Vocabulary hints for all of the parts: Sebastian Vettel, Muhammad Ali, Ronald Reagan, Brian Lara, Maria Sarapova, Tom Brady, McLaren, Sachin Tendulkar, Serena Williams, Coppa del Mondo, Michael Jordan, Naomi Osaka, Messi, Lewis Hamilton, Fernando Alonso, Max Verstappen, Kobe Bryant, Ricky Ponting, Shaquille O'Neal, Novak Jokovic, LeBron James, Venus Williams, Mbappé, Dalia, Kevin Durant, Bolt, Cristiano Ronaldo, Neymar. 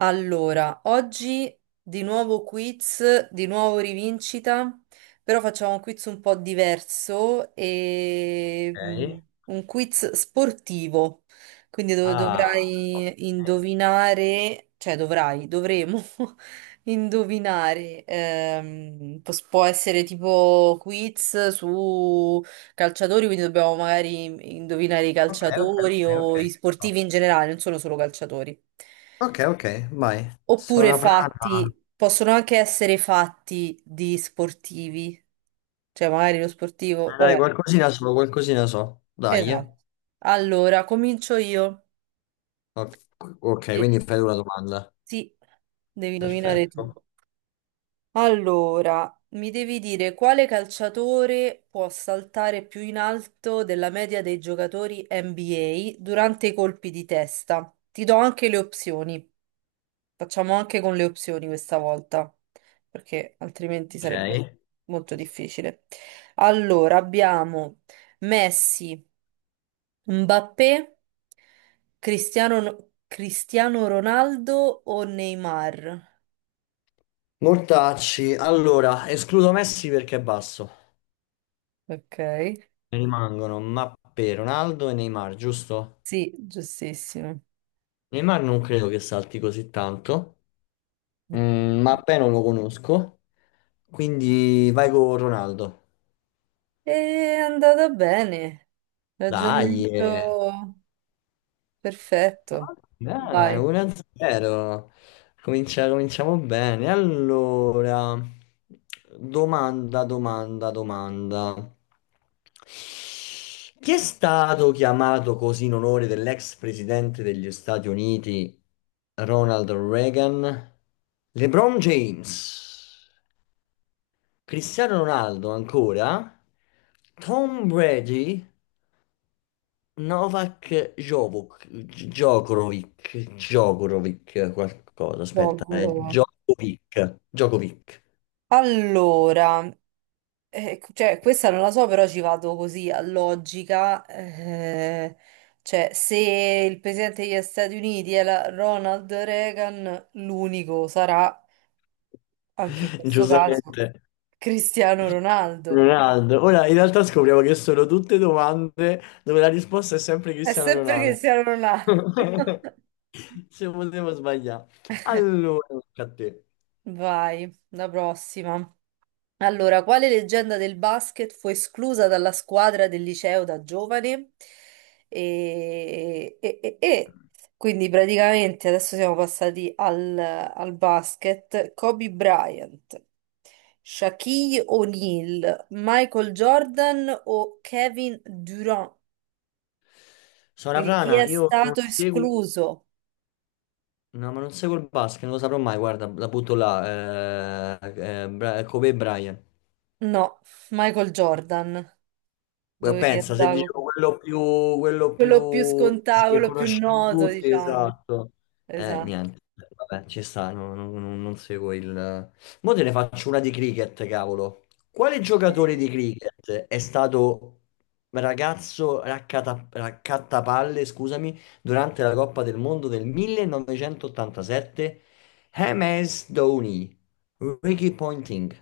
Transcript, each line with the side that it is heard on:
right: Allora, oggi di nuovo quiz, di nuovo rivincita, però facciamo un quiz un po' diverso
left: Ok.
right: un quiz sportivo. Quindi
left: Ah,
right: dovrai indovinare, cioè dovrai, dovremo indovinare. Può essere tipo quiz su calciatori, quindi dobbiamo magari indovinare i
left: ok, ok,
right: calciatori
left: ok, ok.
right: o i
left: So.
right: sportivi in generale, non sono solo calciatori.
left: Ok, ok, vai.
right: Oppure
left: Sono frana.
right: fatti, possono anche essere fatti di sportivi, cioè magari lo sportivo,
left: Dai,
right: vabbè,
left: qualcosina so, qualcosina so. Dai, eh.
right: esatto. Allora, comincio io.
left: O- Ok,
right: E
left: quindi fai tu la domanda.
right: sì, devi indovinare tu.
left: Perfetto.
right: Allora, mi devi dire quale calciatore può saltare più in alto della media dei giocatori NBA durante i colpi di testa. Ti do anche le opzioni. Facciamo anche con le opzioni questa volta, perché altrimenti
left: Ok.
right: sarebbe molto difficile. Allora, abbiamo Messi, Mbappé, Cristiano Ronaldo o Neymar?
left: Mortacci. Allora, escludo Messi perché è basso.
right: Ok,
left: Ne rimangono Mbappé, Ronaldo e Neymar, giusto?
right: sì, giustissimo.
left: Neymar non credo che salti così tanto. Mm, Mbappé non lo conosco. Quindi vai con Ronaldo.
right: È andata bene,
left: Dai, eh.
right: ragionamento perfetto.
left: Ok, dai,
right: Vai,
left: 1-0. Cominciamo bene. Allora, domanda, domanda, domanda. Chi è stato chiamato così in onore dell'ex presidente degli Stati Uniti, Ronald Reagan? LeBron James, Cristiano Ronaldo ancora, Tom Brady, Novak Jovic, Djokovic, Djokovic, qualcosa, aspetta, è
right: gioco.
left: Djokovic, Djokovic,
right: Allora. Ecco, cioè, questa non la so, però ci vado così a logica. Eh, cioè, se il presidente degli Stati Uniti è Ronald Reagan, l'unico sarà, anche in questo caso,
left: giustamente,
right: Cristiano Ronaldo.
left: Ronaldo. Ora, in realtà scopriamo che sono tutte domande dove la risposta è sempre
right: È
left: Cristiano
right: sempre
left: Ronaldo.
right: Cristiano Ronaldo.
left: Se potevo sbagliare. Allora, tocca a te.
right: Vai, la prossima. Allora, quale leggenda del basket fu esclusa dalla squadra del liceo da giovane? E, e- e- e- quindi praticamente adesso siamo passati al basket. Kobe Bryant, Shaquille O'Neal, Michael Jordan o Kevin Durant?
left: Sono
right: Quindi chi
left: frana,
right: è
left: io non
right: stato
left: seguo,
right: escluso?
left: no, ma non seguo il basket, non lo saprò mai, guarda, la butto là, Kobe Bryant.
right: No, Michael Jordan. Dovevi
left: Pensa, se
right: andare con
left: dicevo quello più, quello
right: quello più
left: più
right: scontato,
left: che
right: quello più
left: conosciamo
right: noto,
left: tutti,
right: diciamo.
left: esatto.
right: Esatto.
left: Niente, vabbè, ci sta, non seguo il... Mo te ne faccio una di cricket, cavolo. Quale giocatore di cricket è stato ragazzo raccattapalle, scusami, durante la Coppa del Mondo del 1987? James Dhoni, Ricky Ponting,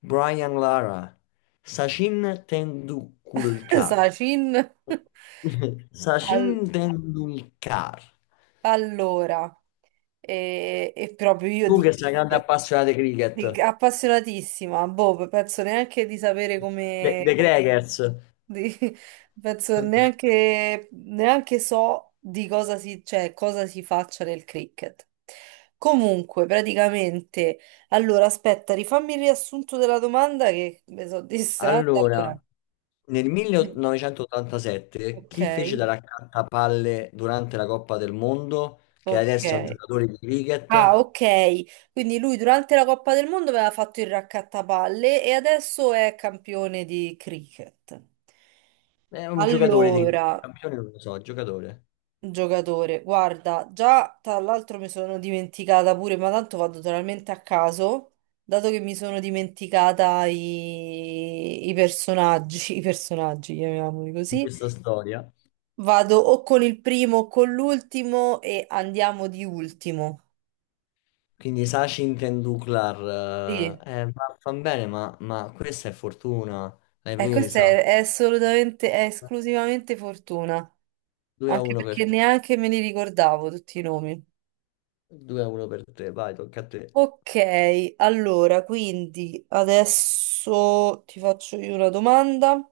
left: Brian Lara. Sachin Tendulkar.
right: Sacin.
left: Sachin
right: Al-
left: Tendulkar.
right: allora, e proprio io
left: Tu che sei grande appassionato di cricket,
right: appassionatissima, boh, penso neanche di sapere
left: dei Crackers.
right: di- penso neanche so di cosa cioè, cosa si faccia nel cricket. Comunque, praticamente, allora aspetta, rifammi il riassunto della domanda che mi sono distratta.
left: Allora,
right: Allora,
left: nel 1987,
right: ok,
left: chi fece da raccattapalle durante la Coppa del Mondo, che adesso è un
right: ok.
left: giocatore di
right: Ah,
left: cricket?
right: ok. Quindi lui durante la Coppa del Mondo aveva fatto il raccattapalle e adesso è campione di cricket.
left: È un giocatore di
right: Allora,
left: cricket, campione non lo so, giocatore
right: giocatore, guarda, già tra l'altro mi sono dimenticata pure, ma tanto vado totalmente a caso, dato che mi sono dimenticata i personaggi, i personaggi, chiamiamoli
left: in
right: così.
left: questa storia.
right: Vado o con il primo o con l'ultimo e andiamo di ultimo.
left: Quindi Sachin Tendulkar,
right: Sì.
left: ma fa bene, ma questa è fortuna, l'hai
right: Questa
left: presa.
right: è assolutamente, è esclusivamente fortuna,
left: 2 a
right: anche
left: 1 per
right: perché
left: te,
right: neanche me li ricordavo tutti i nomi.
left: 2-1 per te, vai, tocca a te.
right: Ok, allora, quindi adesso ti faccio io una domanda.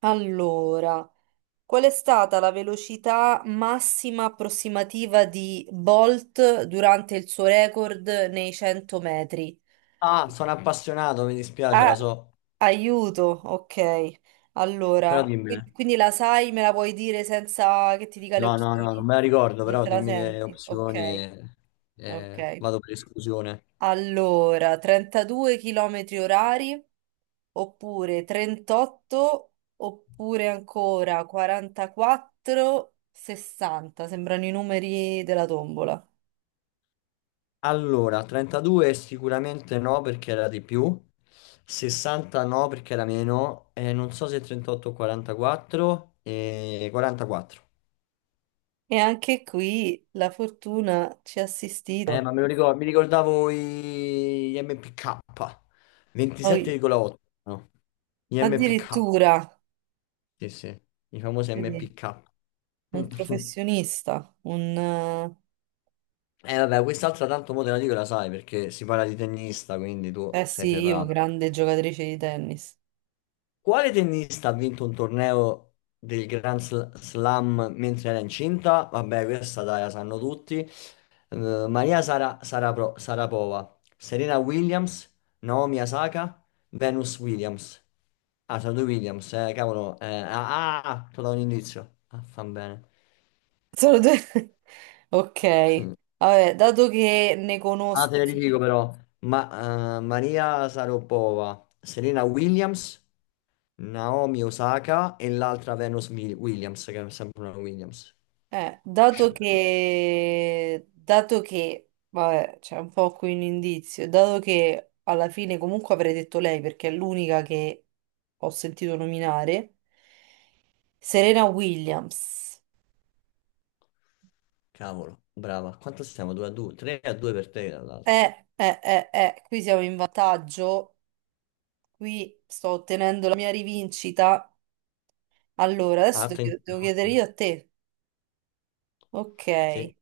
right: Allora, qual è stata la velocità massima approssimativa di Bolt durante il suo record nei 100 metri?
left: Ah, sono appassionato, mi dispiace, la
right: Ah,
left: so,
right: aiuto, ok.
left: però
right: Allora,
left: dimmene.
right: quindi la sai, me la puoi dire senza che ti dica le
left: No, no, no, non
right: opzioni?
left: me la ricordo,
right: Non
left: però
right: te la
left: dimmi le
right: senti?
left: opzioni
right: Ok,
left: e
right: ok.
left: vado per esclusione.
right: Allora, 32 km orari, oppure 38, oppure ancora 44, 60. Sembrano i numeri della tombola.
left: Allora, 32 sicuramente no perché era di più, 60 no perché era meno, non so se 38 o 44, e 44.
right: E anche qui la fortuna ci ha assistito.
left: Ma me lo ricordo, mi ricordavo gli MPK,
right: Oh,
left: 27,8, no? Gli MPK,
right: addirittura,
left: sì, sì, i famosi
right: vedi.
left: MPK.
right: Un professionista, un...
left: E vabbè, quest'altra tanto mo te la dico e la sai perché si parla di tennista, quindi tu
right: eh
left: sei
right: sì, io,
left: ferrato.
right: grande giocatrice di tennis.
left: Quale tennista ha vinto un torneo del Slam mentre era incinta? Vabbè, questa dai, la sanno tutti. Maria Sarapova, Serena Williams, Naomi Osaka, Venus Williams. Ah, sono due Williams, cavolo. Eh, ah, ah, ah, ti ho dato un indizio. Ah, fan bene.
right: Solo due. Ok.
left: Sì.
right: Vabbè, dato che ne
left: Ah,
right: conosco...
left: te le ridico però. Ma, Maria Sarapova, Serena Williams, Naomi Osaka e l'altra Venus Williams, che è sempre una Williams.
right: Dato
left: Sciacca qui.
right: che... Dato che... Vabbè, c'è un po' qui un indizio. Dato che alla fine comunque avrei detto lei, perché è l'unica che ho sentito nominare, Serena Williams.
left: Cavolo, brava. Quanto stiamo? 2-2? 3-2 per te, tra l'altro.
right: Qui siamo in vantaggio. Qui sto ottenendo la mia rivincita. Allora,
left: Ah,
right: adesso devo devo chiedere
left: attenzione.
right: io a te. Ok.
left: Sì.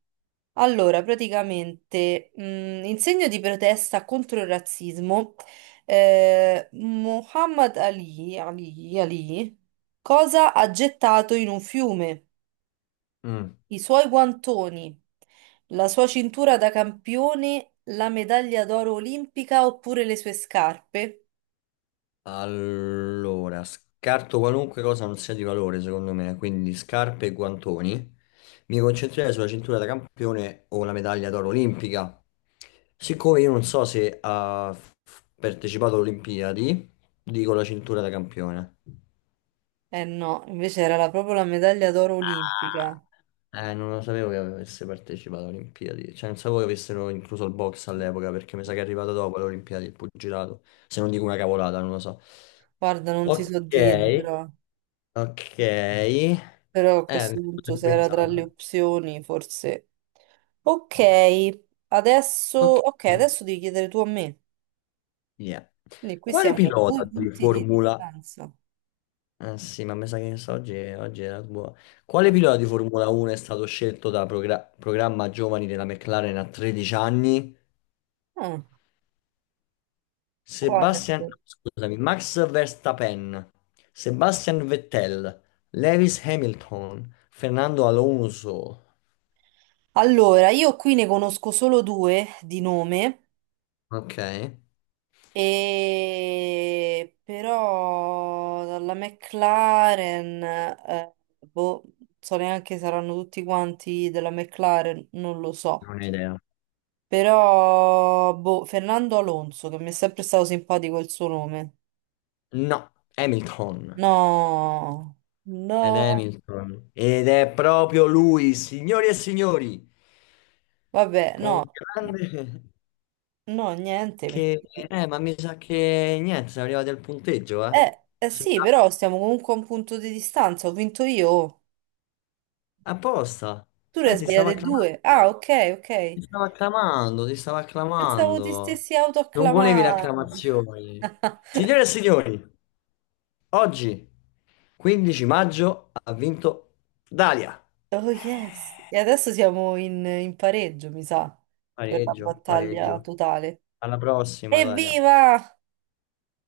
right: Allora, praticamente, in segno di protesta contro il razzismo, Muhammad Ali, cosa ha gettato in un fiume?
left: Mm.
right: I suoi guantoni, la sua cintura da campione, la medaglia d'oro olimpica oppure le sue scarpe?
left: Allora, scarto qualunque cosa non sia di valore, secondo me, quindi scarpe e guantoni. Mi concentrerei sulla cintura da campione o la medaglia d'oro olimpica. Siccome io non so se ha partecipato alle Olimpiadi, dico la cintura da campione.
right: Eh no, invece era proprio la medaglia d'oro olimpica.
left: Non lo sapevo che avesse partecipato alle Olimpiadi, cioè non sapevo che avessero incluso il box all'epoca, perché mi sa che è arrivato dopo alle Olimpiadi il pugilato, se non dico una cavolata, non lo so.
right: Guarda, non ti
left: Ok,
right: so dire, però,
left: ok.
right: però a questo
left: Scusa,
right: punto se era
left: questa
right: tra le
left: la...
right: opzioni, forse. Ok,
left: Ok.
right: ok, adesso devi chiedere tu a me.
left: Yeah.
right: Quindi qui
left: Quale
right: siamo a
left: pilota
right: due
left: di
right: punti di
left: Formula...
right: distanza.
left: Ah sì, ma mi sa che so, oggi, oggi era buona. Quale pilota di Formula 1 è stato scelto da programma giovani della McLaren a 13 anni?
right: Ah, quale?
left: Sebastian, no, scusami, Max Verstappen, Sebastian Vettel, Lewis Hamilton, Fernando Alonso.
right: Allora, io qui ne conosco solo due di nome,
left: Ok,
right: e... però dalla McLaren, boh, non so neanche se saranno tutti quanti della McLaren, non lo so.
left: non ho idea.
right: Però, boh, Fernando Alonso, che mi è sempre stato simpatico il suo nome.
left: No, Hamilton.
right: No,
left: Ed
right: no,
left: Hamilton. Ed è proprio lui, signori e signori,
right: vabbè,
left: con grande...
right: no, niente. Perché...
left: Che... ma mi sa che niente, siamo arrivati al punteggio, eh?
right: Eh
left: Sì.
right: sì, però stiamo comunque a un punto di distanza. Ho vinto io.
left: Apposta.
right: Tu ne hai
left: Ti stavo
right: sbagliate due. Ah,
left: acclamando.
right: ok, ok.
left: Ti stavo acclamando, ti stavo
right: Pensavo ti
left: acclamando.
right: stessi
left: Non volevi le
right: autoacclamando.
left: acclamazioni. Signore e signori, oggi, 15 maggio, ha vinto Dalia.
right: Oh
left: Eh,
right: yes. E adesso siamo in pareggio, mi sa, per la
left: Pareggio,
right: battaglia
left: pareggio.
right: totale.
left: Alla prossima, Dalia.
right: Evviva!